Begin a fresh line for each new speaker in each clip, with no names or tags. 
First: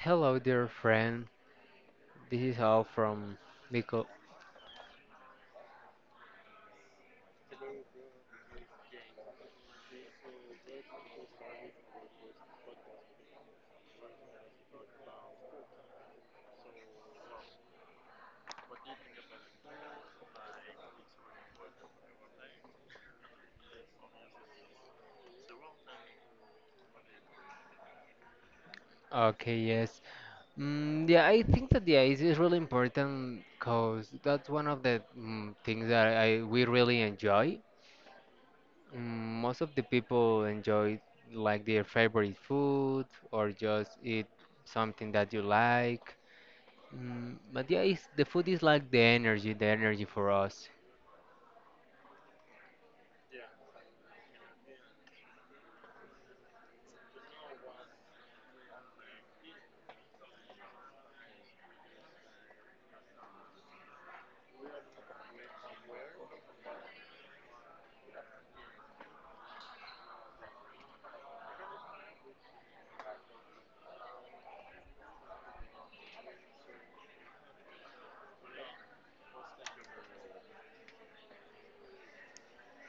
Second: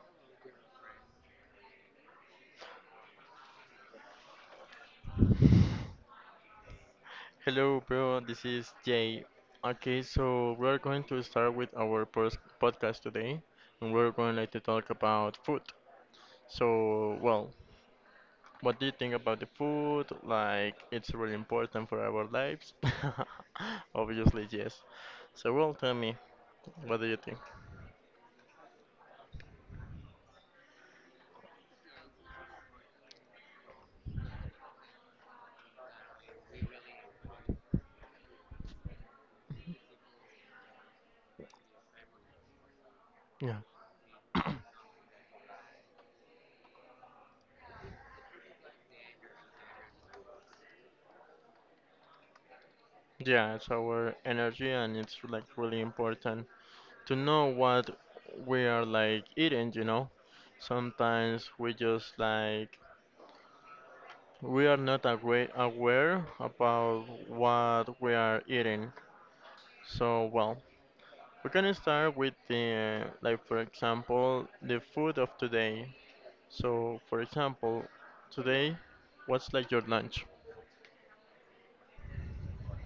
Hello, dear friend. This is all from Nico.
Hello, bro. This is Jay. Okay, so we're going to start with our podcast today, and we're going like, to talk about food. So, well, what do you think about the food? Like, it's really important for our lives. Obviously, yes. So, well, tell me, what do you think?
Okay, yes. Mm, yeah, I think that the ice is really important because that's one of the things that I we really enjoy. Most of the people enjoy like their favorite food or
Yeah.
just eat something that you like. But yeah, the food is like the energy, for us.
Yeah, it's our energy, and it's like really important to know what we are like eating, you know? Sometimes we just like we are not aware about what we are eating. So, well, we can start with the, like, for example, the food of today. So, for example, today, what's like your lunch?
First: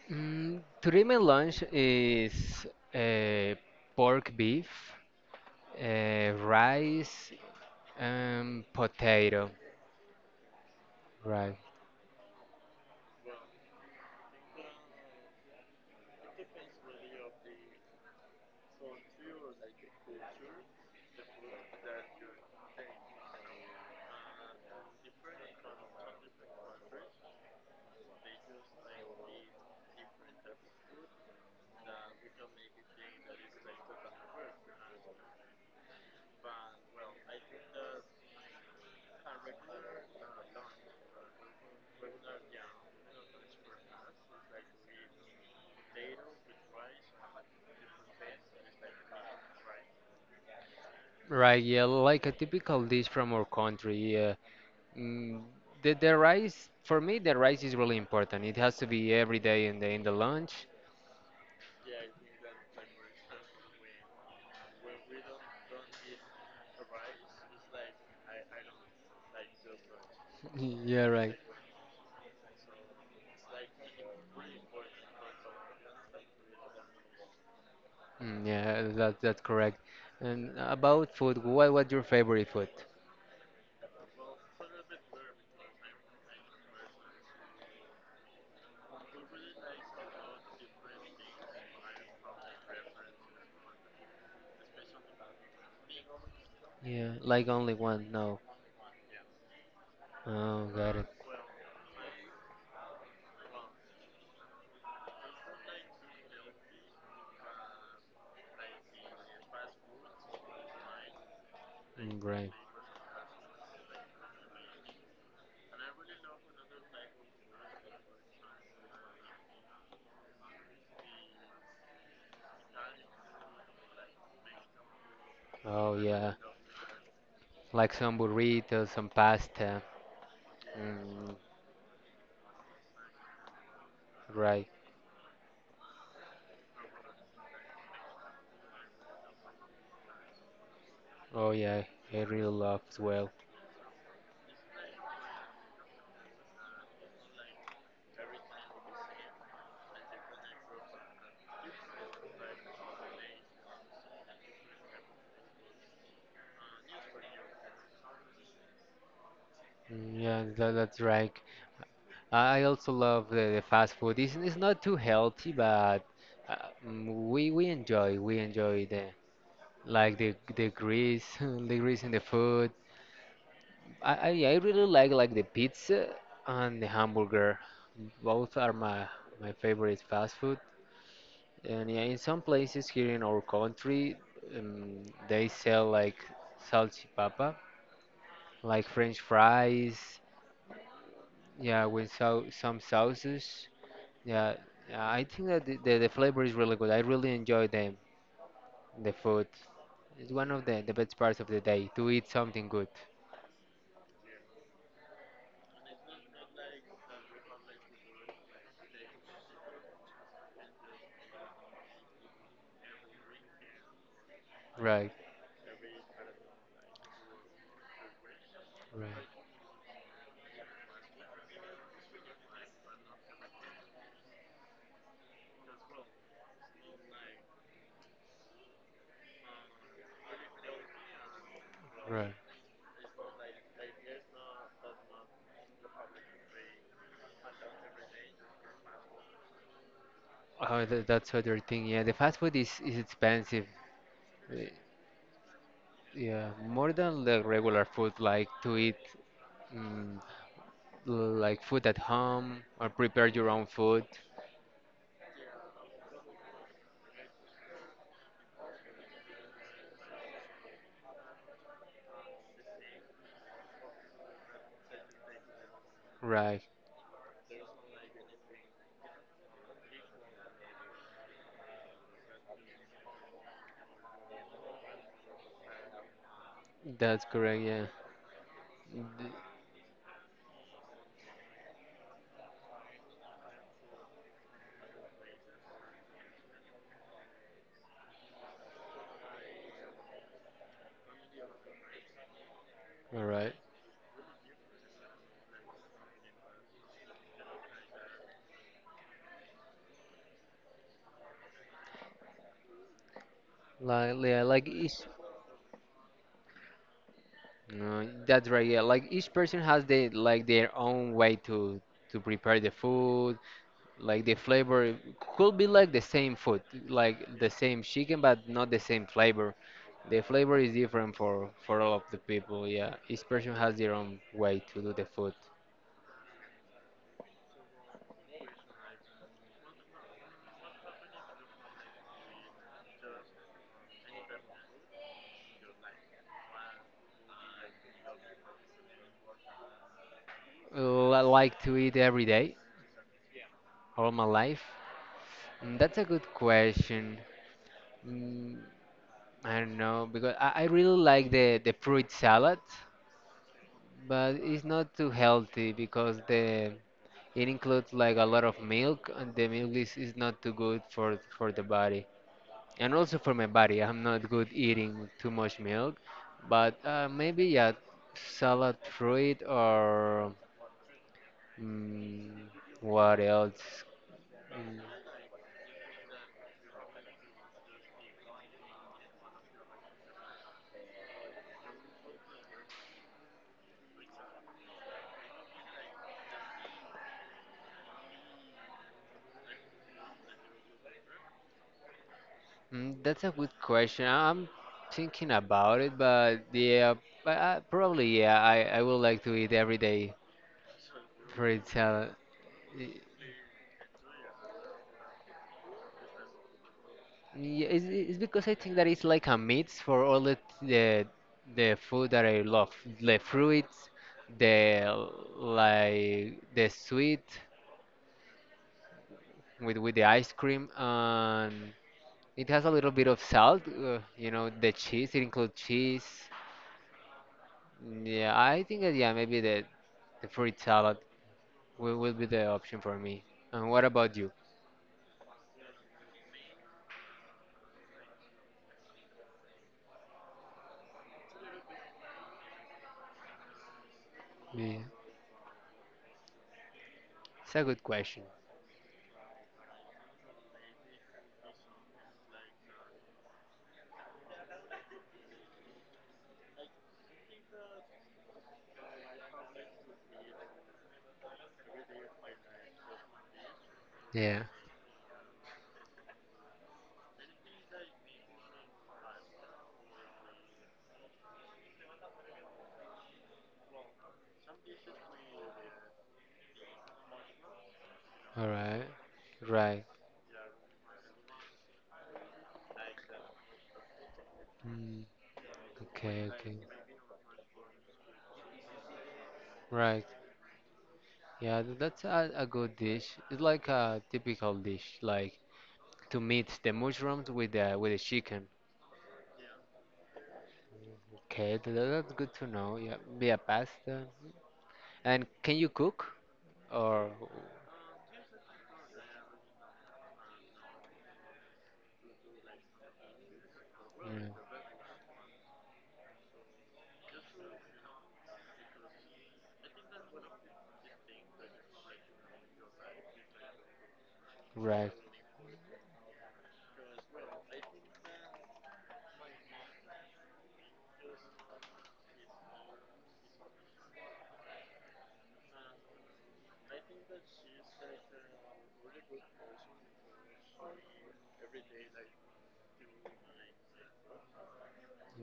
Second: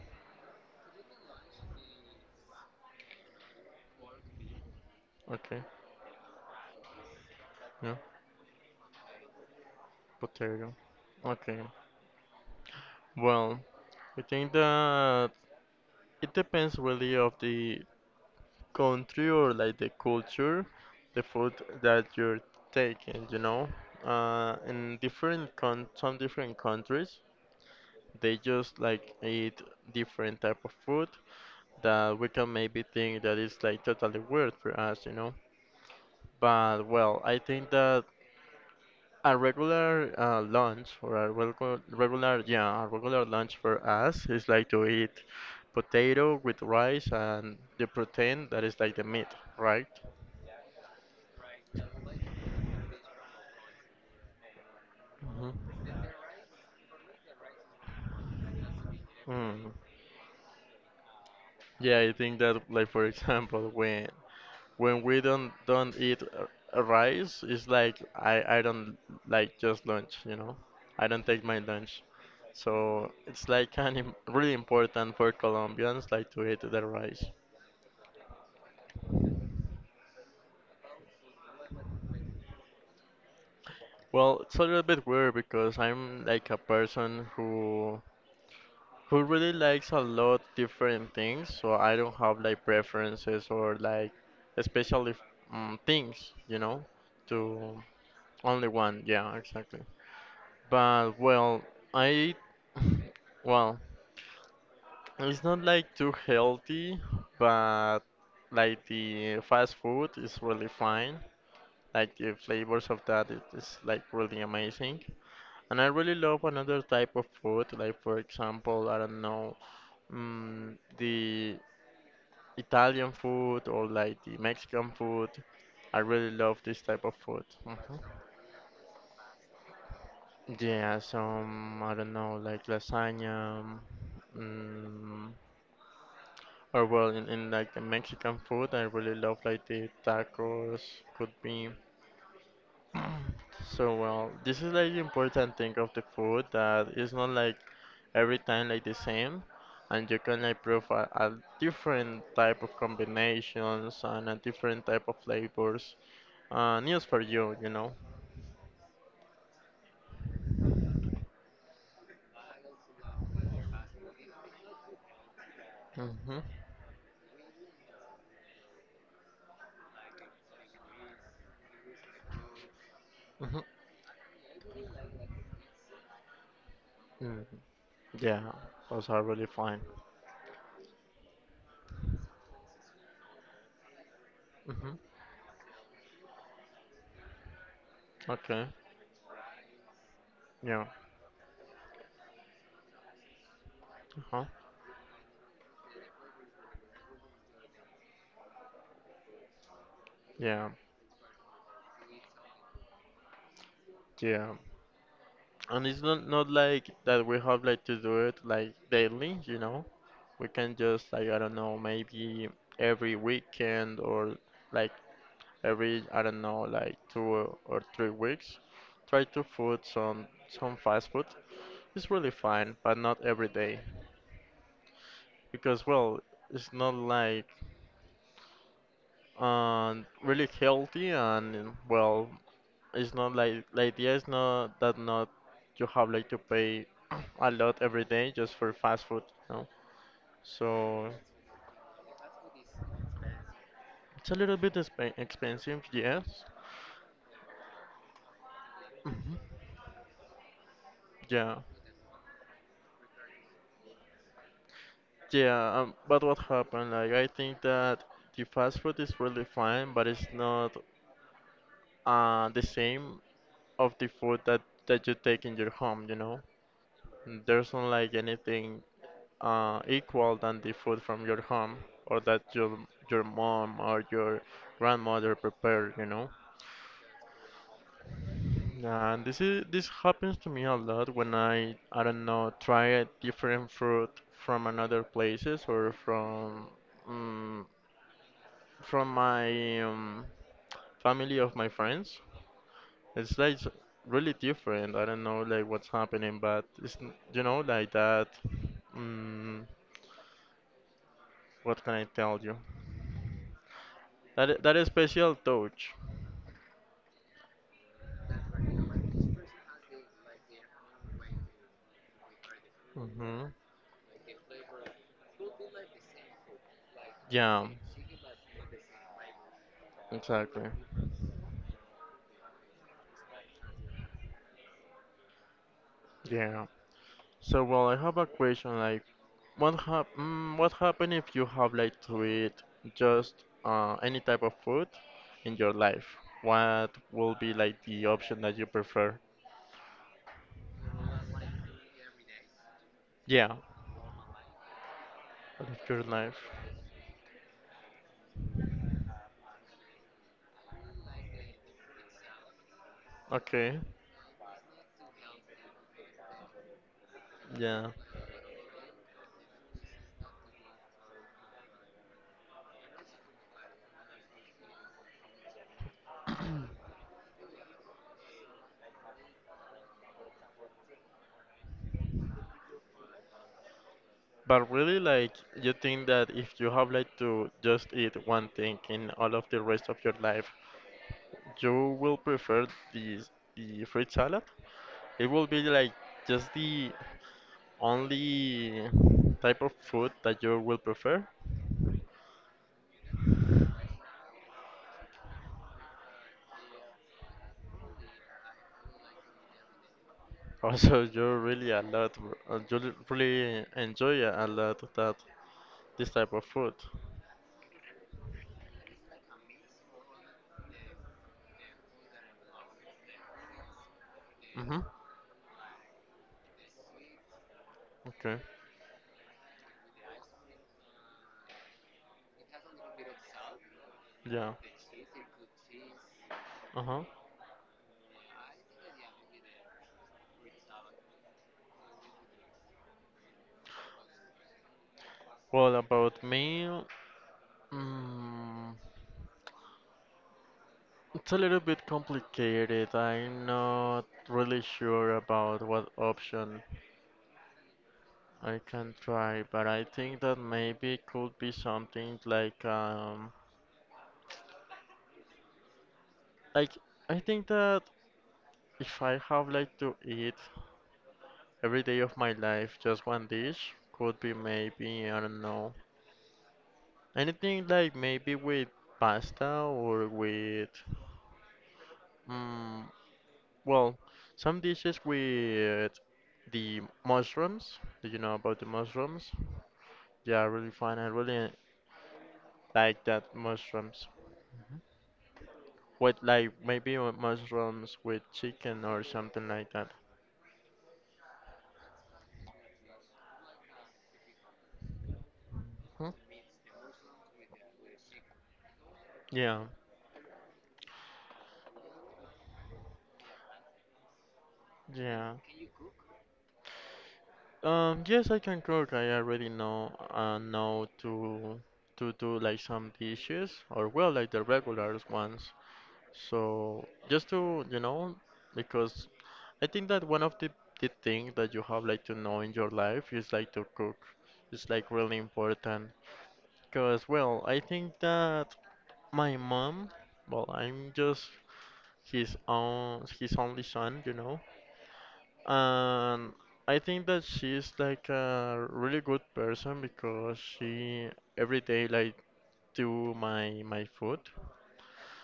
Today my lunch is uh, pork beef.
Okay,
Rice
yeah,
and potato.
potato.
Right.
Okay, well, I think that it depends really of the country or like the culture, the food that you're taking, you know. In different con some different countries, they just like eat different type of food that we can maybe think that is like totally weird for us, you know. But well, I think that a regular lunch or a regular yeah, a regular lunch for us is like to eat potato with rice and the protein that is like the meat, right?
Right, yeah, like a typical dish from our country. Yeah. Mm, the rice, for me, the rice is really important. It has to be every day
Mm-hmm.
in the lunch.
Yeah, I think that like for example when we don't eat rice, it's like I don't like just lunch, you know.
Yeah,
I don't
right.
take my lunch. So it's like kind of really important for Colombians like to eat the rice.
Mm, yeah, that's correct. And about food, what's your favorite food?
Well, it's a little bit weird because I'm like a person who really likes a lot different things, so I don't have like preferences or like especially things, you know,
Yeah, like only
to
one. No.
only one, yeah, exactly.
Oh, got it.
But well, I well, it's not like too healthy, but like the fast food is really fine. Like the
Great.
flavors of that it is like really amazing. And I really love another type of food, like for example, I don't know, the Italian food or like the Mexican food.
Oh
I really
yeah,
love this type of food.
like
Mm-hmm.
some burritos, some pasta.
Yeah,
Mm,
some I don't know, like lasagna,
right.
mm, or well, in like the Mexican food, I really love like the tacos, could
Oh
be.
yeah, I really love as well.
So well, this is like the important thing of the food that it's not like every time like the same, and you can like prove a different type of combinations and a different type of flavors. News for you, you know.
Mm, yeah, that's right. I also love the fast food. It's not too healthy, but
Mhm.
uh, we enjoy the, the grease, the grease in the food.
Mhm.
I, I really like the pizza and the
Mm.
hamburger.
Yeah,
Both are
those are really
my
fine.
favorite fast food. And yeah, in some places here in our country,
Mhm.
um, they sell like salchipapa,
Okay.
like French fries.
Yeah.
Yeah, with some sauces.
Uh-huh.
Yeah, yeah, I think that the flavor is really good. I really enjoy them, the food. It's one of
Yeah.
the best parts of the day to eat something good.
Yeah. And it's not like that we have like to do it like daily, you know. We can just like I don't know, maybe every weekend or like
Right,
every I don't know, like 2 or 3 weeks.
right,
Try to food some fast food. It's really fine, but not every day because well, it's not like really healthy and well
right.
it's not like the idea is not that not you have like to pay a lot every day just for fast food, you know? So
Oh, that's other thing. Yeah, the fast food is expensive.
it's a little
Uh,
bit expensive, yes.
Yeah, more than the regular food, like to eat
Mhm.
mm,
Yeah,
like food at home or prepare your own food.
yeah. But what happened? Like I think that the fast food is really fine, but it's not the same of the food that you take in your home, you know?
Right,
There's not like anything equal than the food from your home or that your mom or your grandmother prepared, you know.
that's correct. Yeah.
And this happens to me a lot when I don't know try a different fruit from another places or um, from my family of my friends.
All
It's
right.
like really different. I don't know like what's happening, but it's you know like that. Um, what can I tell you?
Like, yeah,
That
like
that
it's.
special touch.
No, that's right. Yeah, like each person has the like their own way to prepare the food.
Mm-hmm.
Like the flavor could be like the same food, like the
Yeah,
same chicken, but not the same flavor. The flavor
exactly.
is different for all of the people. Yeah, each person has their own way to do the food.
Yeah. So, well, I have a question like, what what happen if you have like to eat just any type of food in your life? What will be like the option that you prefer?
I like to eat every day,
Yeah,
all my life.
out of
That's a
your
good
life.
question. Mm, I don't know because I really like the fruit salad.
Okay.
But it's not too healthy because the it
Yeah.
includes like a lot of milk, and the milk is not too good for the body, and also for my body, I'm not good eating too much milk. But maybe, yeah, salad fruit or mm, what else.
But
Mm,
really, like, you think that if you have like to just eat one thing in all of the rest of your life, you will prefer the fruit salad? It will be like just the only type of food that you will prefer?
That's a good question. I'm thinking about it, but yeah, but probably, yeah, I would like to eat every day
Also, you
fruit
really a
salad.
lot, you really enjoy a lot of that this type of food.
Yeah, it's because I think that it's like a mix for all the, the food that I love, the fruits,
Mm-hmm.
the like the sweet
Okay.
with the ice cream, and it has a little bit of salt.
Yeah.
The cheese. It includes cheese.
Uh-huh.
Yeah, I think that yeah, maybe the fruit salad will be the option for me. And what about you?
Well, about me, mm, it's a little bit complicated. I'm not really
Yeah,
sure about what option
it's a good question.
I can try, but I think that maybe it could be something like I think that if I have like to eat every day of my life, just one dish could be
Yeah.
maybe, I don't know, anything like maybe with pasta or mm, well, some dishes with the mushrooms. Do you know
All
about the
right.
mushrooms?
Right.
Yeah, really fun. I really like that mushrooms.
Mm,
With
okay.
like
Okay.
maybe with mushrooms with chicken or something like that.
Right. Yeah, that's a good dish. It's like a typical dish, like
Hmm?
to mix the mushrooms with the chicken.
Yeah,
Okay, that's good to know. Yeah, be a pasta. And
yeah.
can you cook or
Yes, I can cook. I already know to do like some dishes or well, like the
yeah,
regular ones. So just to you know, because I think that one of the thing that you have like to know in your life is like to cook. It's like
right?
really important because well, I think that my mom, well, I'm just his only son, you know. And I think that she's like a really good person because she every day like do my food.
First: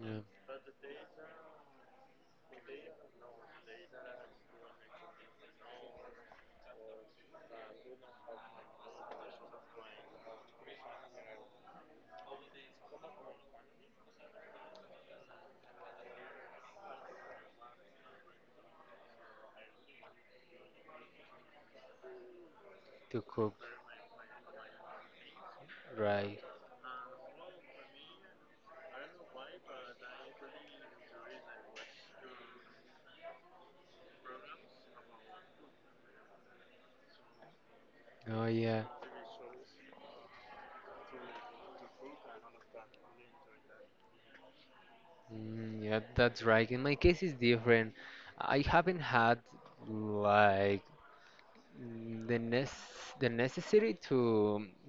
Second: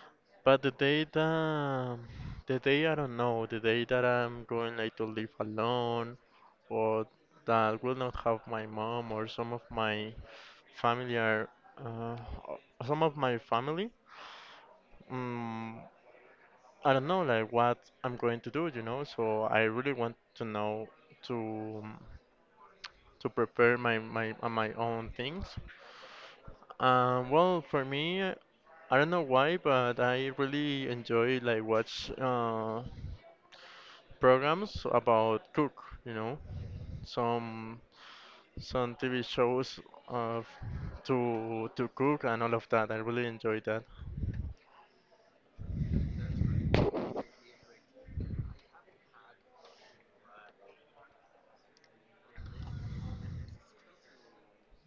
Yeah,
But the day I don't know, the day that I'm going like to live alone or that will not have my mom or some of my family are uh, some of my family. Um, I don't know like what I'm going to do, you know. So I really want to know to.
to
To
cook,
prepare my my own things.
right?
Well, for me, I don't know why, but I really enjoy like watch programs about cook. You know, some
Oh yeah,
some TV shows of to cook and all of that. I really enjoy that.
yeah, that's right. In my case, it's different. I haven't had like Mm, The nec- the necessity to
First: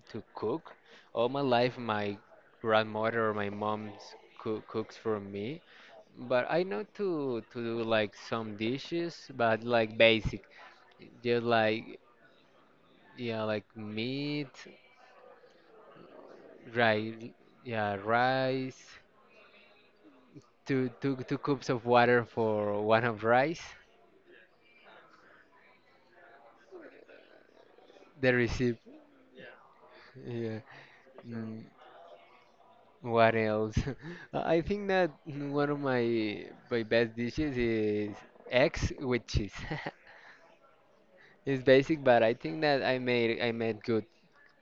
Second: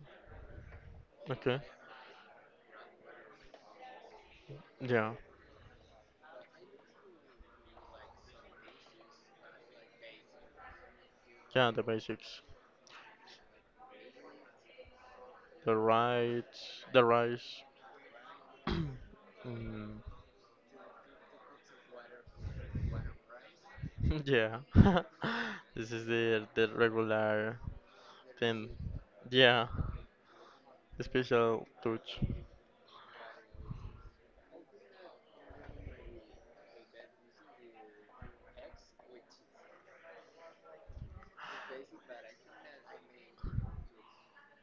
cook. All my
Okay.
life, my grandmother or my mom cooks
Yeah.
for me, but I know to do like some dishes, but like basic, just
Yeah. The
like
basics.
yeah, like meat,
The rice. The
right?
rice.
Yeah, rice.
Mm,
Two cups of water for one of rice.
yeah. This is the regular
The
thing.
recipe.
Yeah.
Yeah.
The
Mm,
special touch.
What else? I think that one of my best dishes is eggs with cheese. It's basic, but I think that I made good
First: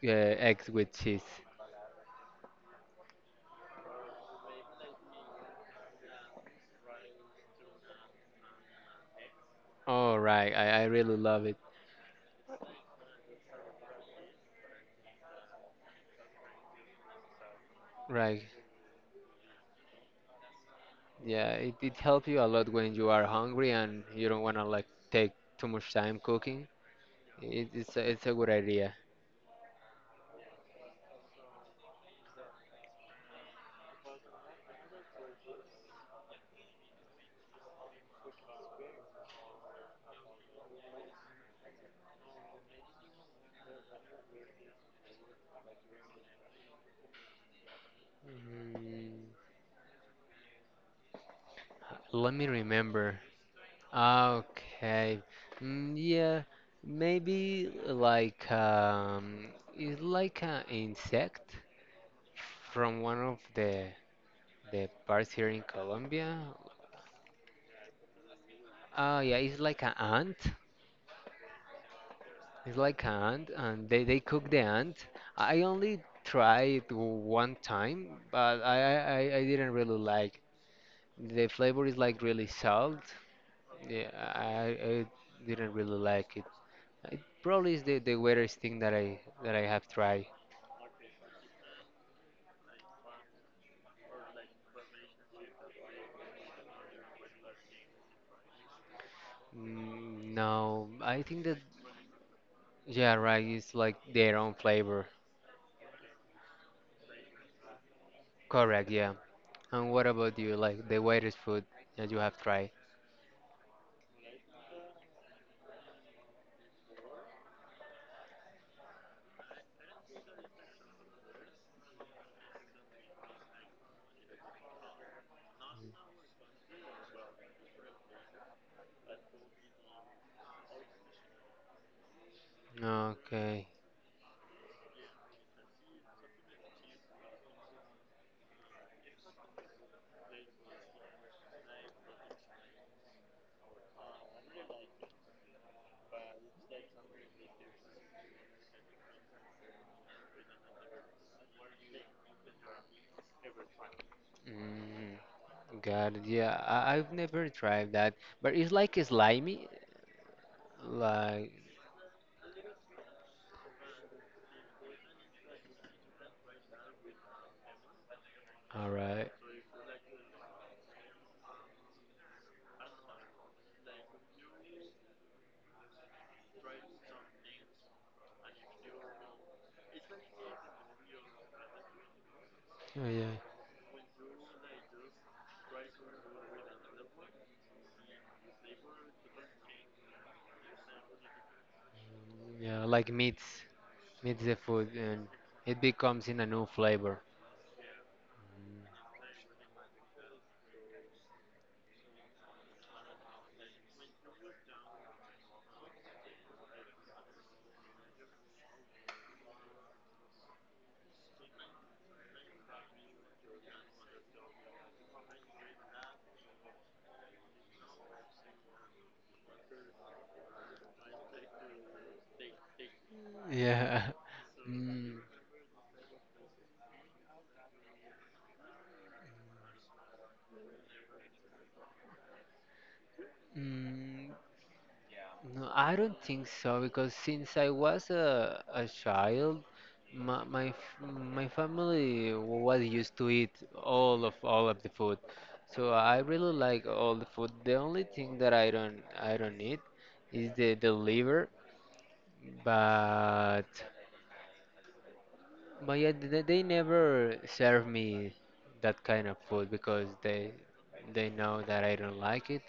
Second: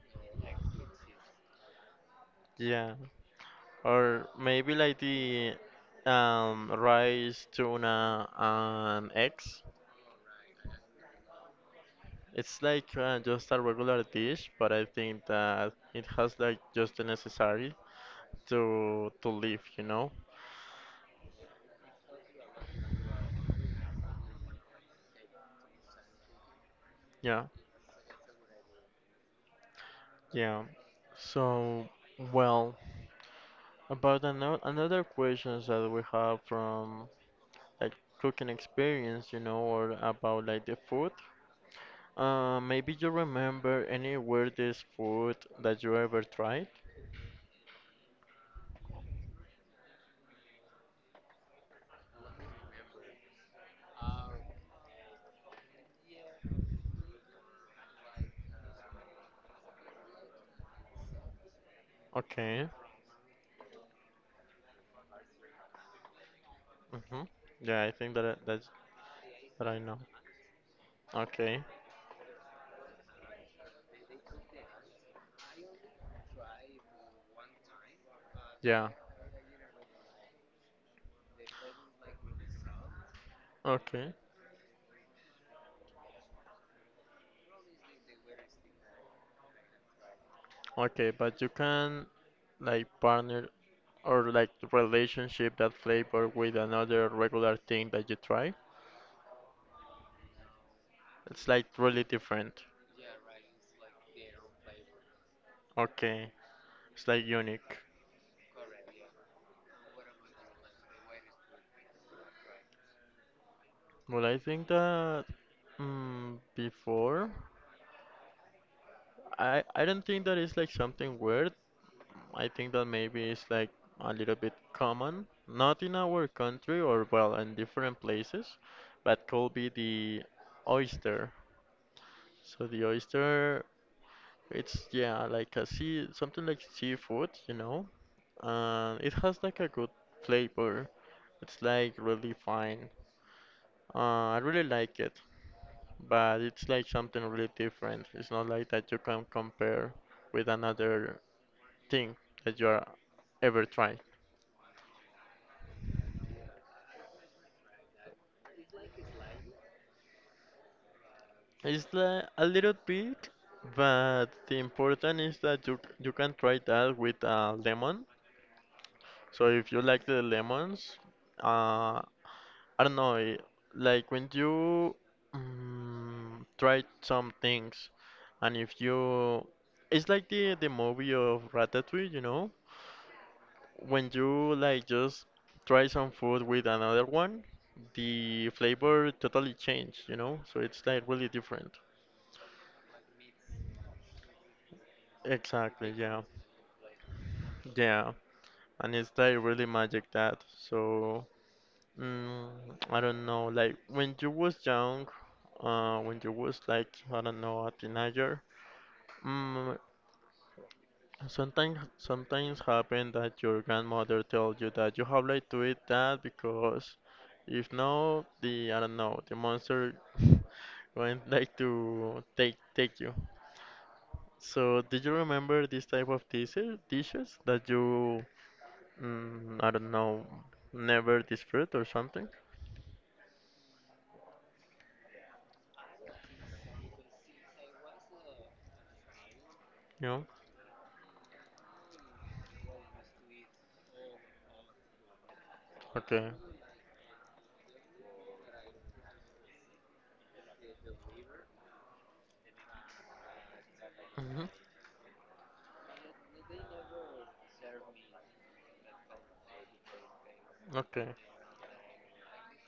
eggs with cheese.
Yeah, or maybe like the rice, tuna, and eggs.
Oh right, I really love it.
It's like just a regular dish, but I think that it has like just the necessary
Right,
to live, you know?
yeah, it helps you a lot when you are hungry and you don't wanna like take too much time cooking.
Yeah,
It's a good idea.
yeah. So, well, about another questions that we have from like cooking experience, you know, or about like the food. Maybe you remember any weirdest food that you ever tried?
Mm, Let me remember. Okay. Mm, yeah, maybe like it's like an insect
Okay.
from one of the parts here in Colombia.
Hmm. Yeah, I think that that's
Oh yeah, it's
that I
like an
know.
ant.
Okay.
It's like an ant, and they cook the ant. I only tried one time, but
Yeah.
I didn't really like. The flavor is like really salt. Yeah,
Okay.
I didn't really like it. It probably is the weirdest thing that I have tried.
Okay, but you can like partner or like relationship that flavor with another regular thing that you try.
Mm, no, I think
It's
that
like really different.
yeah, right. It's like their own flavor.
Okay. It's like unique.
Correct. Yeah. And what about you? Like the weirdest food that you have tried?
Well, I think that before I don't think that it's like something weird. I think that maybe it's like a little bit common, not in our country or well in different places, but could be the oyster. So the oyster,
Okay.
it's yeah like a sea something like seafood, you know, and it has like a good flavor. It's like really fine. I really like it, but it's like something really different. It's not like that you can compare with another thing that you are ever tried.
Mm, got it. Yeah, I've never tried that, but it's like slimy. Like,
It's a little bit, but the important is that you can try that with lemon.
all right.
So if you like the lemons, uh, I don't know, like when you try some things, and if you, it's like the movie of Ratatouille, you know,
Oh, yeah.
when you like just try some food with another one, the flavor totally changed, you know. So it's like really different.
Yeah. Like meats meets the food, and it
Exactly, yeah.
becomes in a new flavor.
Yeah, and it's like really magic that. So mm, I don't know. Like when you was young, when you was like I don't know a teenager, mm, sometimes happen that your grandmother tells you that you have like to eat that because if no, the I don't know the monster going like to take you.
Yeah.
So did you
Mm,
remember this type of dishes that you I don't know never disfruit or something?
mm, no, I don't think so because since I was a child,
Yeah.
my, my f- my family was used to eat all of the food, so I
Okay.
really like all the food. The only thing that I don't eat is the liver, but
Hmm.
yeah, they never serve me that kind of food because
Okay.
they know that I don't like it.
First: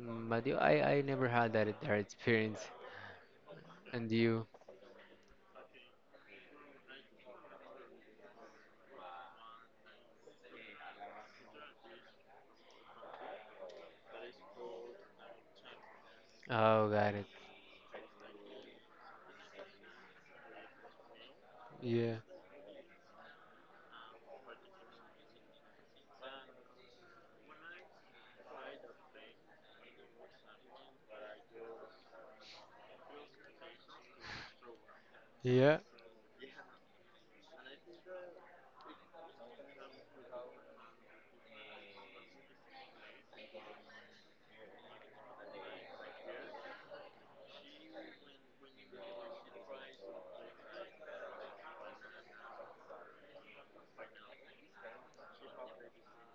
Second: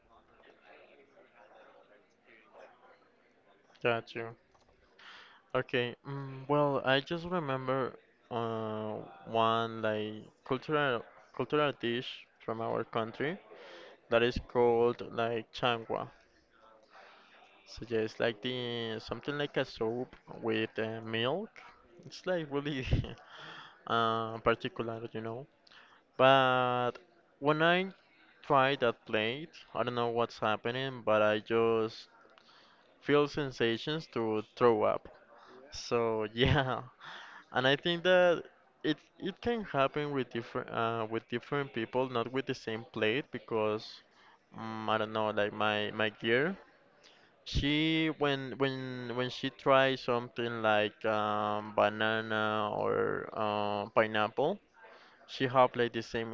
But yeah, I never had that experience. And
Got you.
you?
Okay. Mm, well, I just remember uh, one like cultural dish from our country that is called like changua.
Oh, got it.
So yeah, it's like the something like a soup with milk.
Yeah,
It's like really particular, you know. But when I try that plate, I don't know what's happening, but I just feel sensations to throw up.
yeah,
So yeah, and I think that it can happen with different people, not with the same plate, because I don't know, like my gear. She when she tries something like banana or pineapple, she have like the same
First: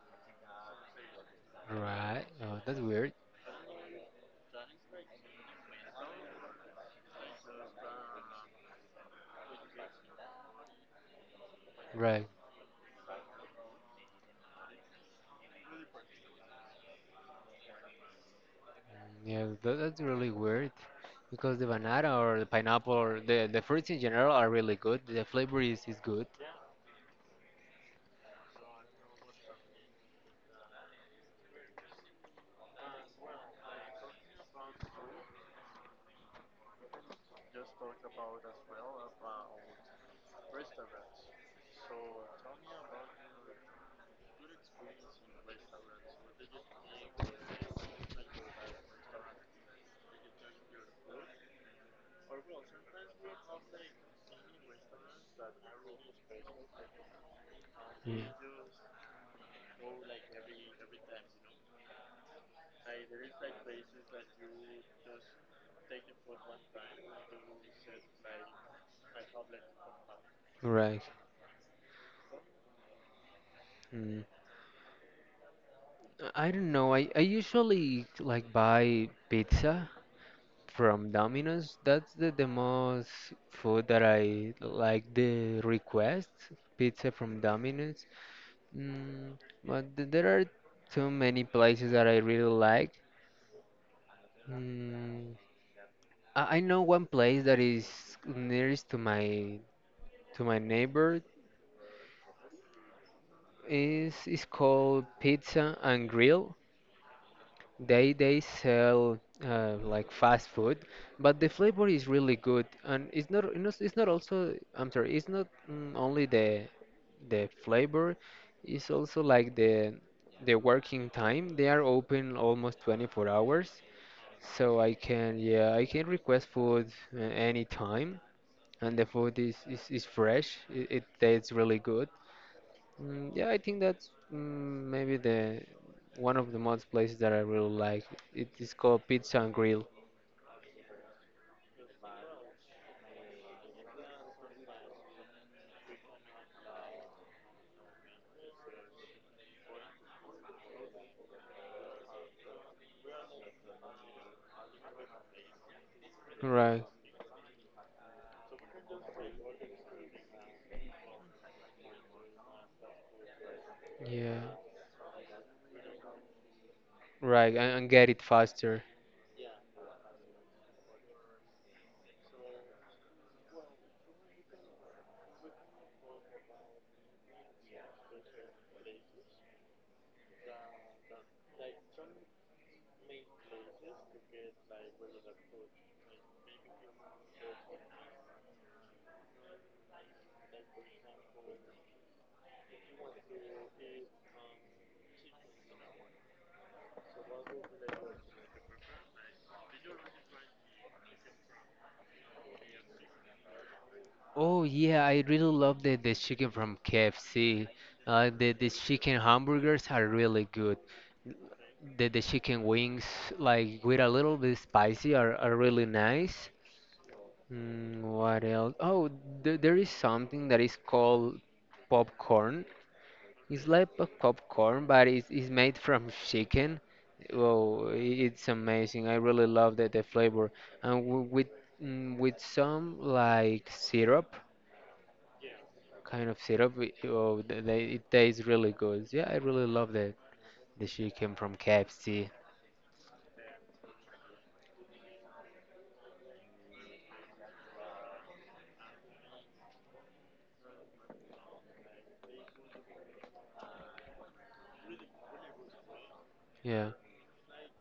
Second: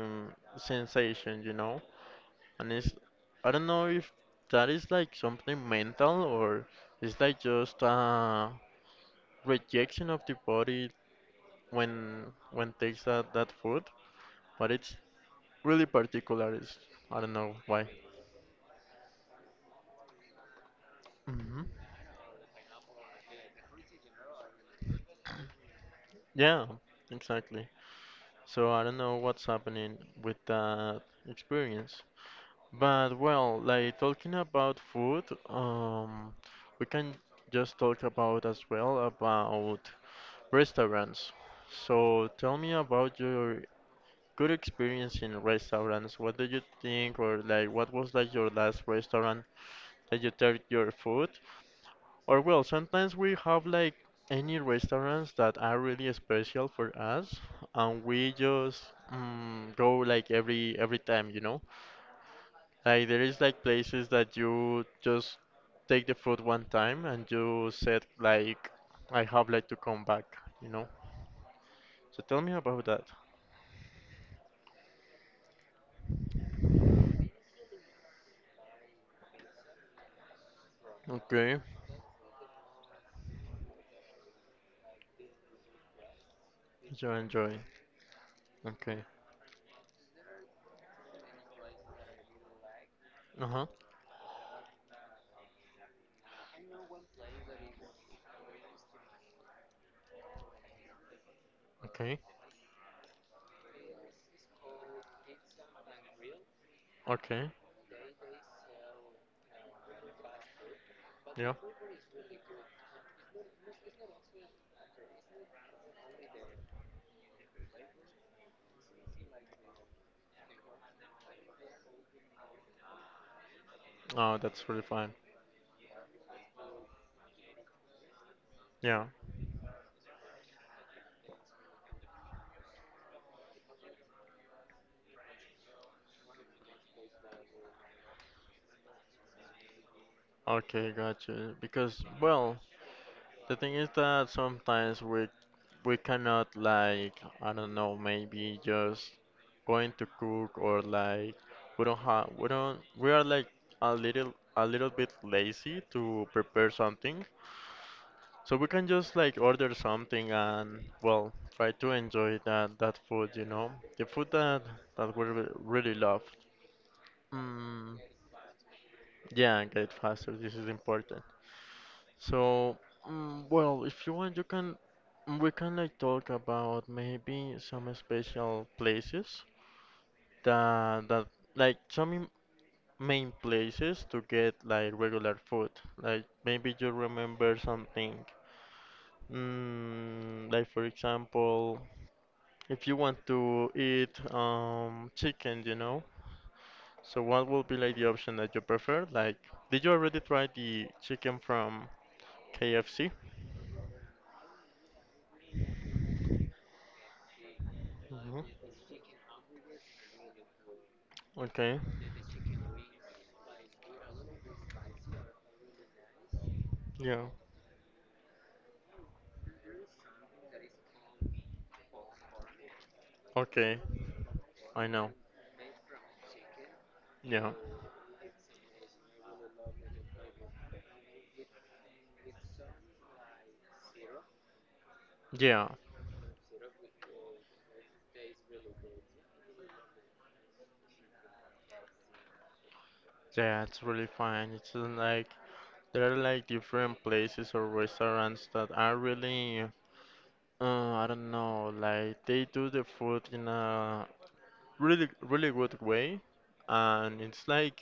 sensation,
right. Oh,
and
that's
it's
weird.
I don't know if that is like something mental or it's like just rejection of the body when
Right.
when takes that food, but it's really particular. It's, I don't know why.
Yeah, that's really weird because
Hmm.
the banana or the pineapple or the fruits in general are really good. The flavor is good.
Yeah, exactly. So I don't know what's happening with that experience. But well, like talking about food, um, we can just talk about as well about restaurants. So tell me about your good experience in restaurants. What did you think, or like what was like your last restaurant that you tried your food? Or well, sometimes we have like any restaurants that are really special for us, and
Yeah.
we just go like every time, you know? Like there is like places that you just take the food one time and you said like I have like to come back, you know?
Right.
So tell me about that.
Mm. I don't know. I usually like buy pizza from
Okay,
Domino's. That's the most food that I like the request.
you
Pizza from
enjoy.
Domino's.
Okay.
Mm, but there are too many places that I really like.
Uh-huh.
Mm, I know one place that is nearest to my neighbor
Okay.
is called Pizza and Grill.
Okay.
They sell like fast food, but the
Yeah.
flavor is really good, and it's not also, I'm sorry, it's not only the flavor. It's also like the working time. They are open almost 24 hours.
Oh, that's
So
really
I
fine.
can, yeah, I can request food anytime, and
Yeah.
the food is fresh. It tastes really good. Mm, yeah, I think that's maybe the one of the most places that I really like. It is called Pizza and Grill.
Okay, gotcha. Because, well, the thing is that sometimes we cannot like I don't know maybe just going to cook or like we don't have we don't we are like a little bit lazy to prepare
Right.
something, so we can just like order something and well try to enjoy that food, the food
Yeah.
that that we really love.
Right, and
mm,
get it faster.
yeah, get faster, this is important. So, well, if you want, you can we can like talk about maybe some special places that that like main places to get like regular food. Like maybe you remember something. Like for example, if you want to eat chicken, you know. So what will be like the option that you prefer? Like, did you already try the chicken from KFC?
Oh yeah, I really love the chicken from KFC. Uh,
Mhm.
the the chicken hamburgers are really good.
Okay.
The chicken wings, like with a little bit spicy, are really nice.
Yeah.
What else? Oh, th there is something that is called popcorn. It's
Okay.
like a popcorn,
I
but
know.
it's made from chicken.
Yeah.
Oh, it's amazing. I really love the flavor. And with some like syrup,
Yeah.
kind of syrup. Oh, it tastes really good. Yeah, I really love that. The chicken from KFC.
Yeah, it's really fine. It's like there are like different places or restaurants that are really I don't know, like they do the food in a really really good way,
Yeah,
and it's like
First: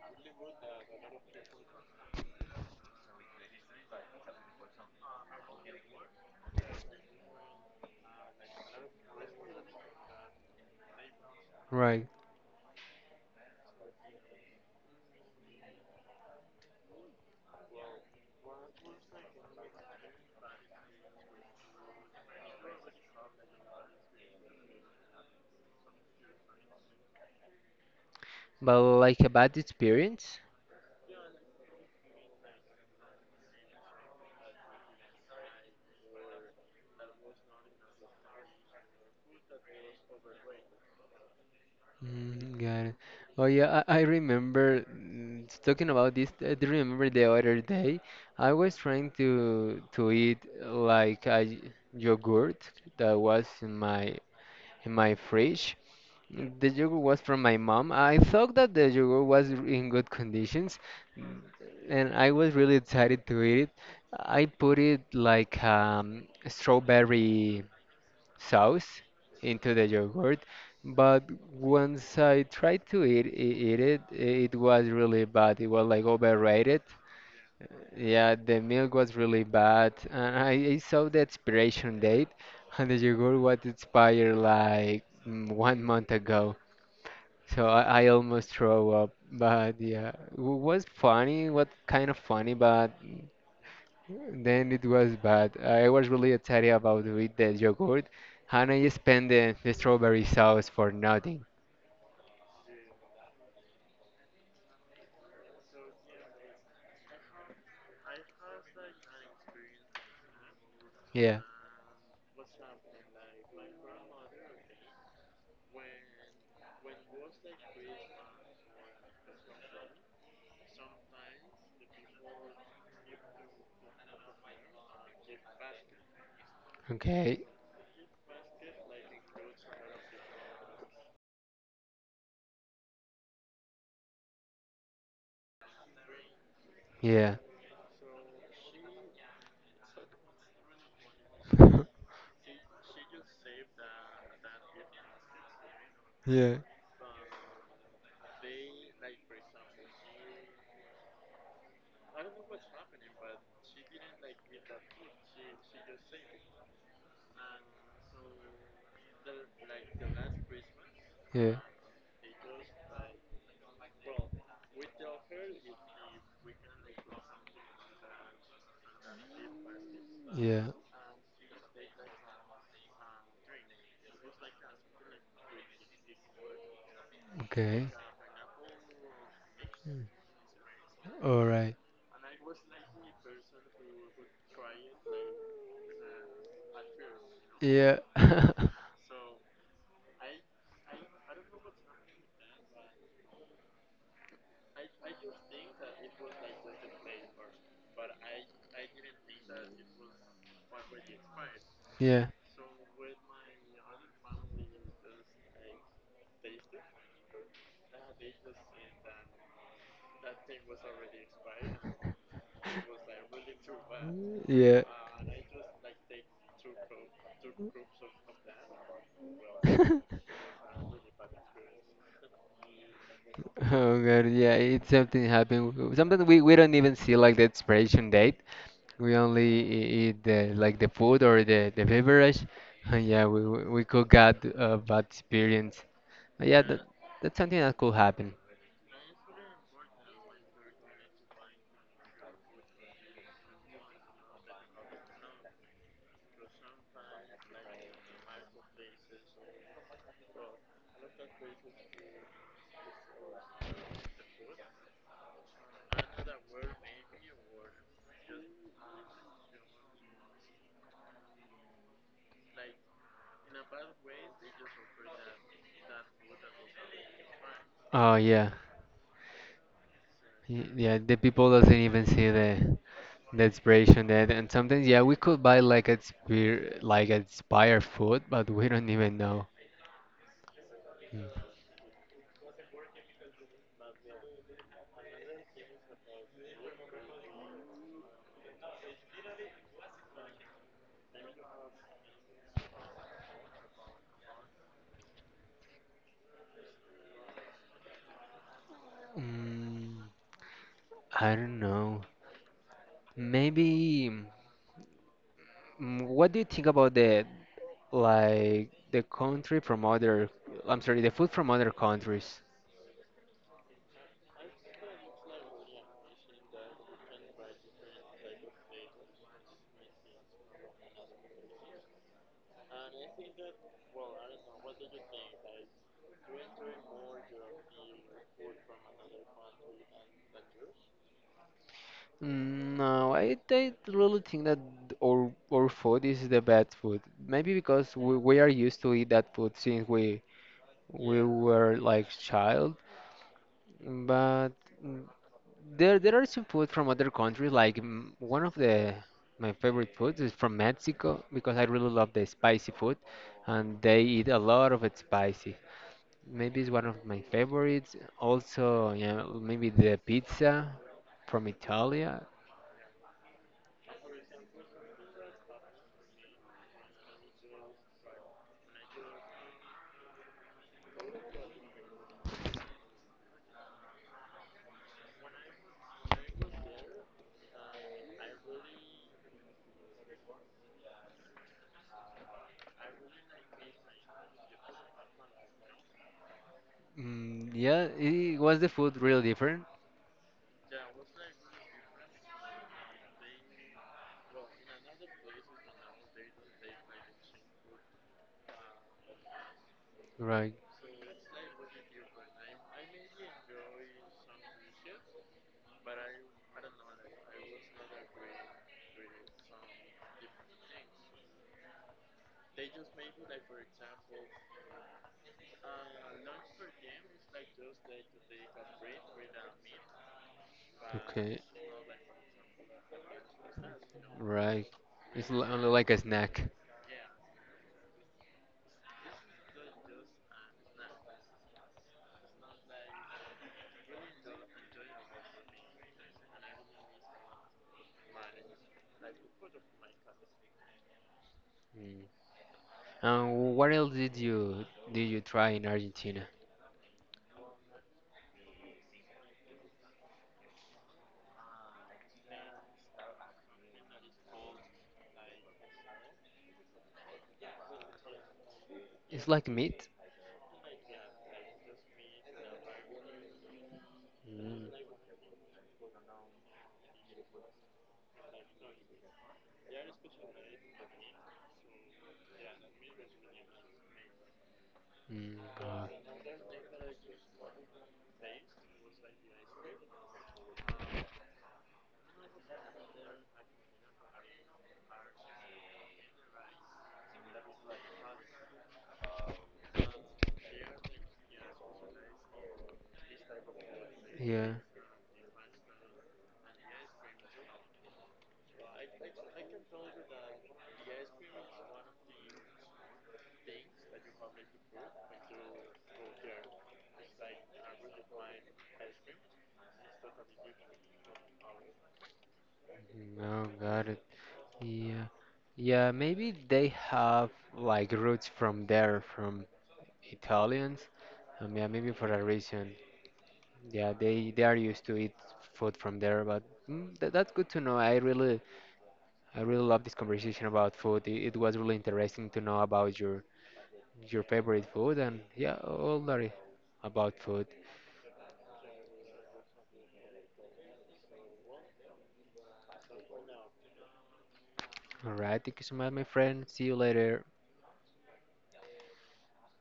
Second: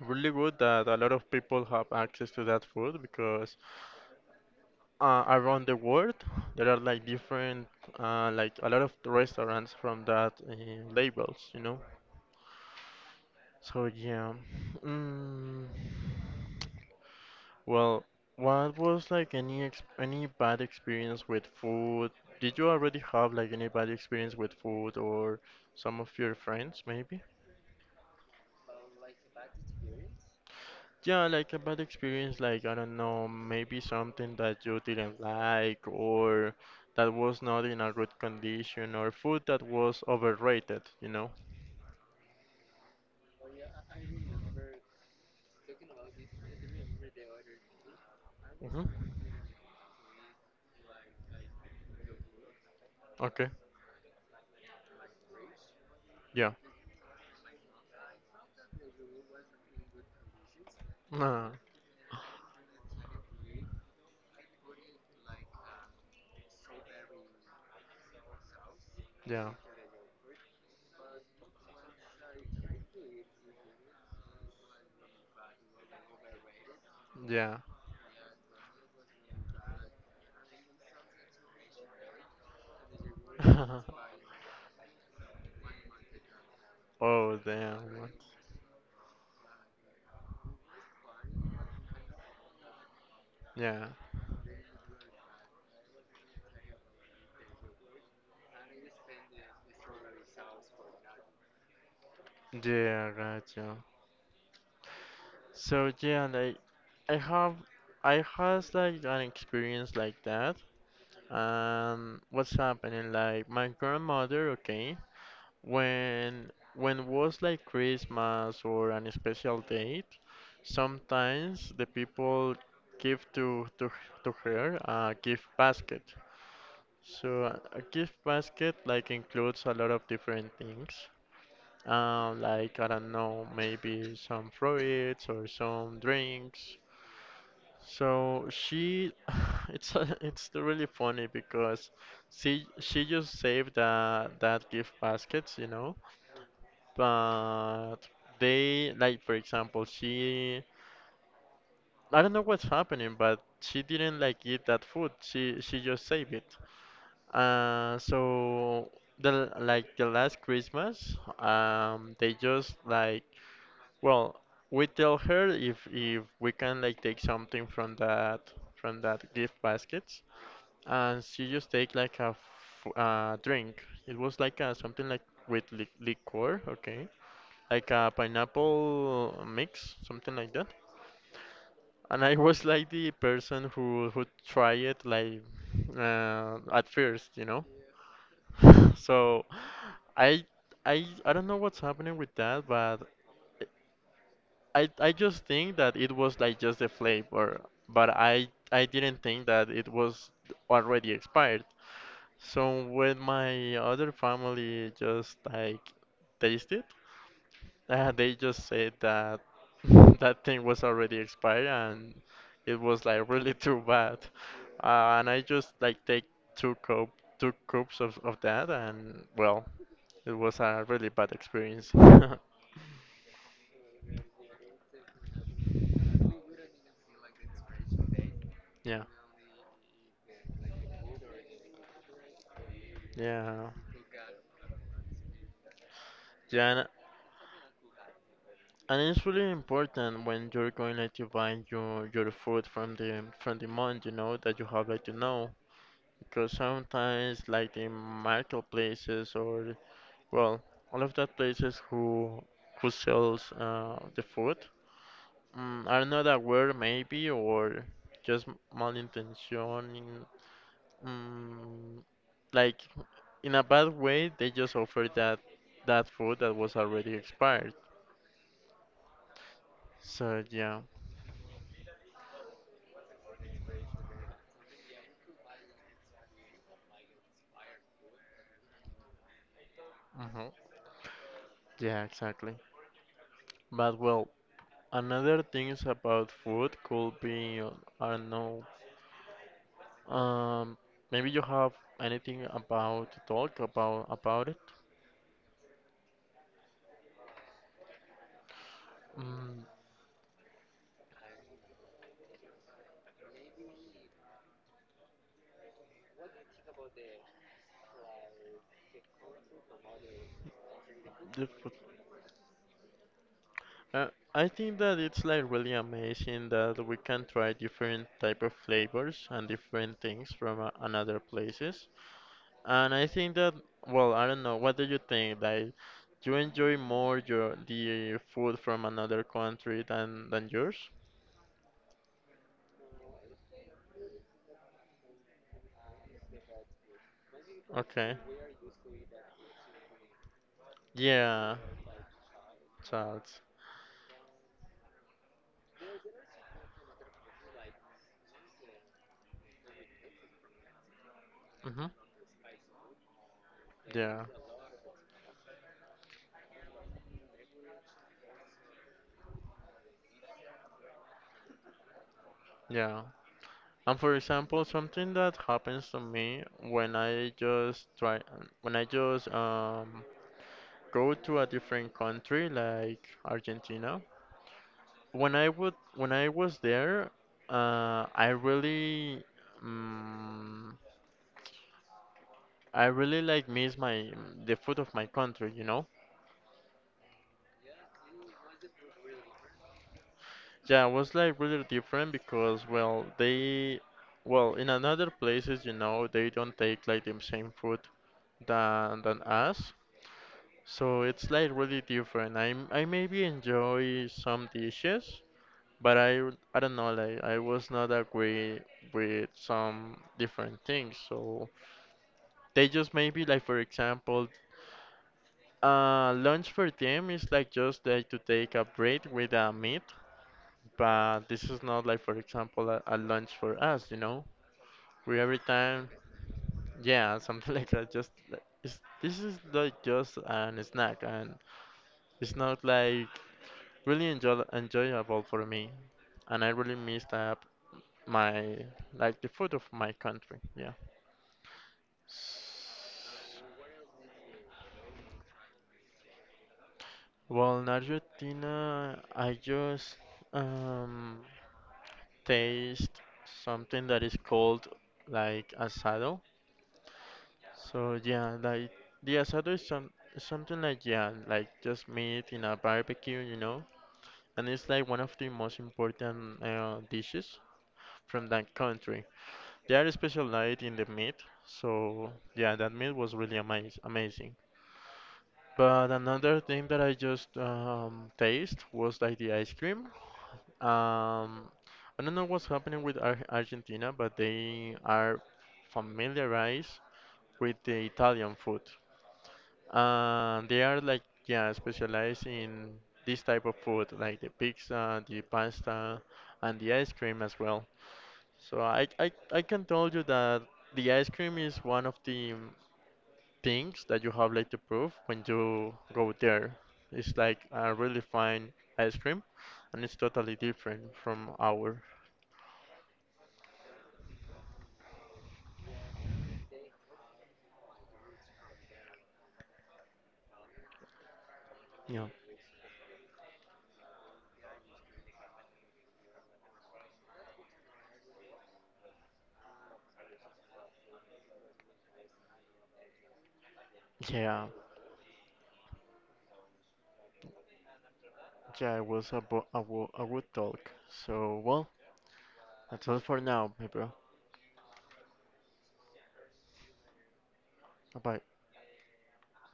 really good that a lot of people have access to that food because around the world there are like different like a lot of restaurants from that labels, you know.
right.
So yeah. Mm, well, what was like any ex any bad experience with food? Did you already have like any bad experience with food or some of your friends maybe?
But like a bad experience?
Yeah, like a bad experience, like I don't know, maybe something that you didn't like or that was not in a good condition or food that was overrated, you know?
Mm, got it. Oh yeah, I remember talking about this. I do remember the other day I was
Hmm.
trying to eat like a yogurt that was
Okay.
in my fridge.
Yeah.
The yogurt was from my mom. I thought that the yogurt was in good conditions, mm,
Uh,
and I was really excited to eat it. I put it like strawberry sauce
yeah.
into the yogurt, but once I tried to eat it was really bad. It was like overrated.
Yeah.
Yeah, the milk was really bad, and I saw the expiration date, and the yogurt was expired like one month ago.
Oh,
So I
damn.
almost throw up. But yeah, it was funny, what kind of funny, but
Yeah.
then it was bad. I was really excited about with the yogurt, and I spent the strawberry sauce for nothing.
Yeah, gotcha. So yeah, like I have I has like an experience like that.
Yeah.
And what's happening? Like my grandmother, okay, when was like Christmas or an special date, sometimes the people give to to her a gift basket.
Okay.
So a gift basket like includes a lot of different things. Like I don't know, maybe some fruits or some drinks.
Yeah.
So she, it's it's really funny because she just saved that gift baskets, you know.
Yeah.
But they like for example, she I don't know what's happening, but she didn't like eat that food. She just saved it. So the like the last Christmas,
Yeah.
they just like, well, we tell her if we can like take something from that gift baskets,
Yeah.
and she just take like a f drink. It was like a, something like with li liquor, okay,
Okay.
like a pineapple mix, something like that.
All right.
And I was like the person who try it like at first, you know.
Yeah.
So I I don't know what's happening with that, but. I just think that it was like just the flavor, but I didn't think that it was already expired.
Yeah. It.
So when my other family just like tasted, they just said that that thing was already expired and it was like really too bad.
Yeah.
And I just like take two cup two cups of that and well,
That
it was a really bad experience.
Well, oh God, yeah, it's something happened. Sometimes we don't even see like the expiration date.
Yeah.
We only eat the like the food or the beverage, and yeah,
Yeah.
we could get a bad experience. Yeah,
Yeah,
that's something that could happen.
and it's really important when you're going like to buy your food from the month, you know, that you have like to know because sometimes like the marketplaces or well, all of that places who sells the food are not aware maybe or just malintention, mm, like in a bad way they just offer that that food that was already expired.
Oh yeah,
So yeah,
yeah. The people doesn't even see the inspiration that, and sometimes yeah, we could buy like a spear like expired food, but we don't even know.
hmm,
Mm.
yeah, exactly. But well, another things about food could be, I don't know, um, maybe you have anything about to talk about it. Mm,
Mm, I don't know. Maybe. What do you think about the like the country from other? I'm sorry, the food
the
from other
food.
countries.
Uh, I think that it's like really amazing that we can try different type of flavors and different things from another places. And I think that, well, I don't know, what do you think? Like, you enjoy more your the food from another country than yours?
Mm, no, I really think that our food is the best food. Maybe because
Okay.
we are used to eat that food since we, yeah,
Yeah,
were like child.
Charles.
But mm, there are some food from other countries. Like one of the my favorite foods is from Mexico because I
Mm-hmm.
really love the spicy food, and they
Yeah,
eat a lot of it spicy. Maybe it's one of my favorites. Also, yeah, maybe the pizza from Italy.
yeah. And for example, something that happens to me when I just try, when I just go to a different country like Argentina. When I would, when I was there, I really, mm I really like miss my the food of my country, you know?
Mm, yeah, was the food really different?
Yeah, it was like really different because well they well in another places, you know, they don't take like the same food than us.
Right.
So it's like really different. I maybe enjoy some dishes, but I don't know, like I was not agree with some different things. So they just maybe like for example, lunch for them is like just like to take a bread with a meat, but
Okay.
this is not like, for example, a lunch for us, you know?
Right.
We
It's
every
only
time,
like a snack.
yeah, something like that. It's, this is like just an snack, and it's not like really enjoy, enjoyable for me, and I really missed up my like the food of my country. Yeah.
Mm. And what else did you try in Argentina?
Well, in Argentina, I just um, taste something that is called like asado. So yeah, like the
It's like
asado is
meat.
some something like yeah, like just meat in a barbecue, you know, and
Mm.
it's like one of the most important dishes from that country. They are specialized in the meat, so yeah, that meat was really amazing.
God.
But another thing that I just taste was like the ice cream. Um, I don't know what's happening with Ar Argentina, but they are familiarized with the Italian food. They are like yeah specialized in this type of food like the
Yeah,
pizza, the pasta, and the ice cream as well. So I can tell you that the ice cream is one of the things that you have like to prove when you go there. It's like a really fine ice cream, and it's totally different from our.
no, got it. Yeah, yeah. Maybe they have like roots from there, from Italians. Yeah, maybe
Yeah,
for that reason. Yeah, they are used to eat food from there, but that's good to know. I really love this conversation about food. It was really interesting to know about your
yeah,
favorite food, and yeah, all that about food.
yeah. It was a bo- a, wo- a good talk. So well, that's all for now, my bro.
All right, thank you so much, my friend. See you later.
Bye.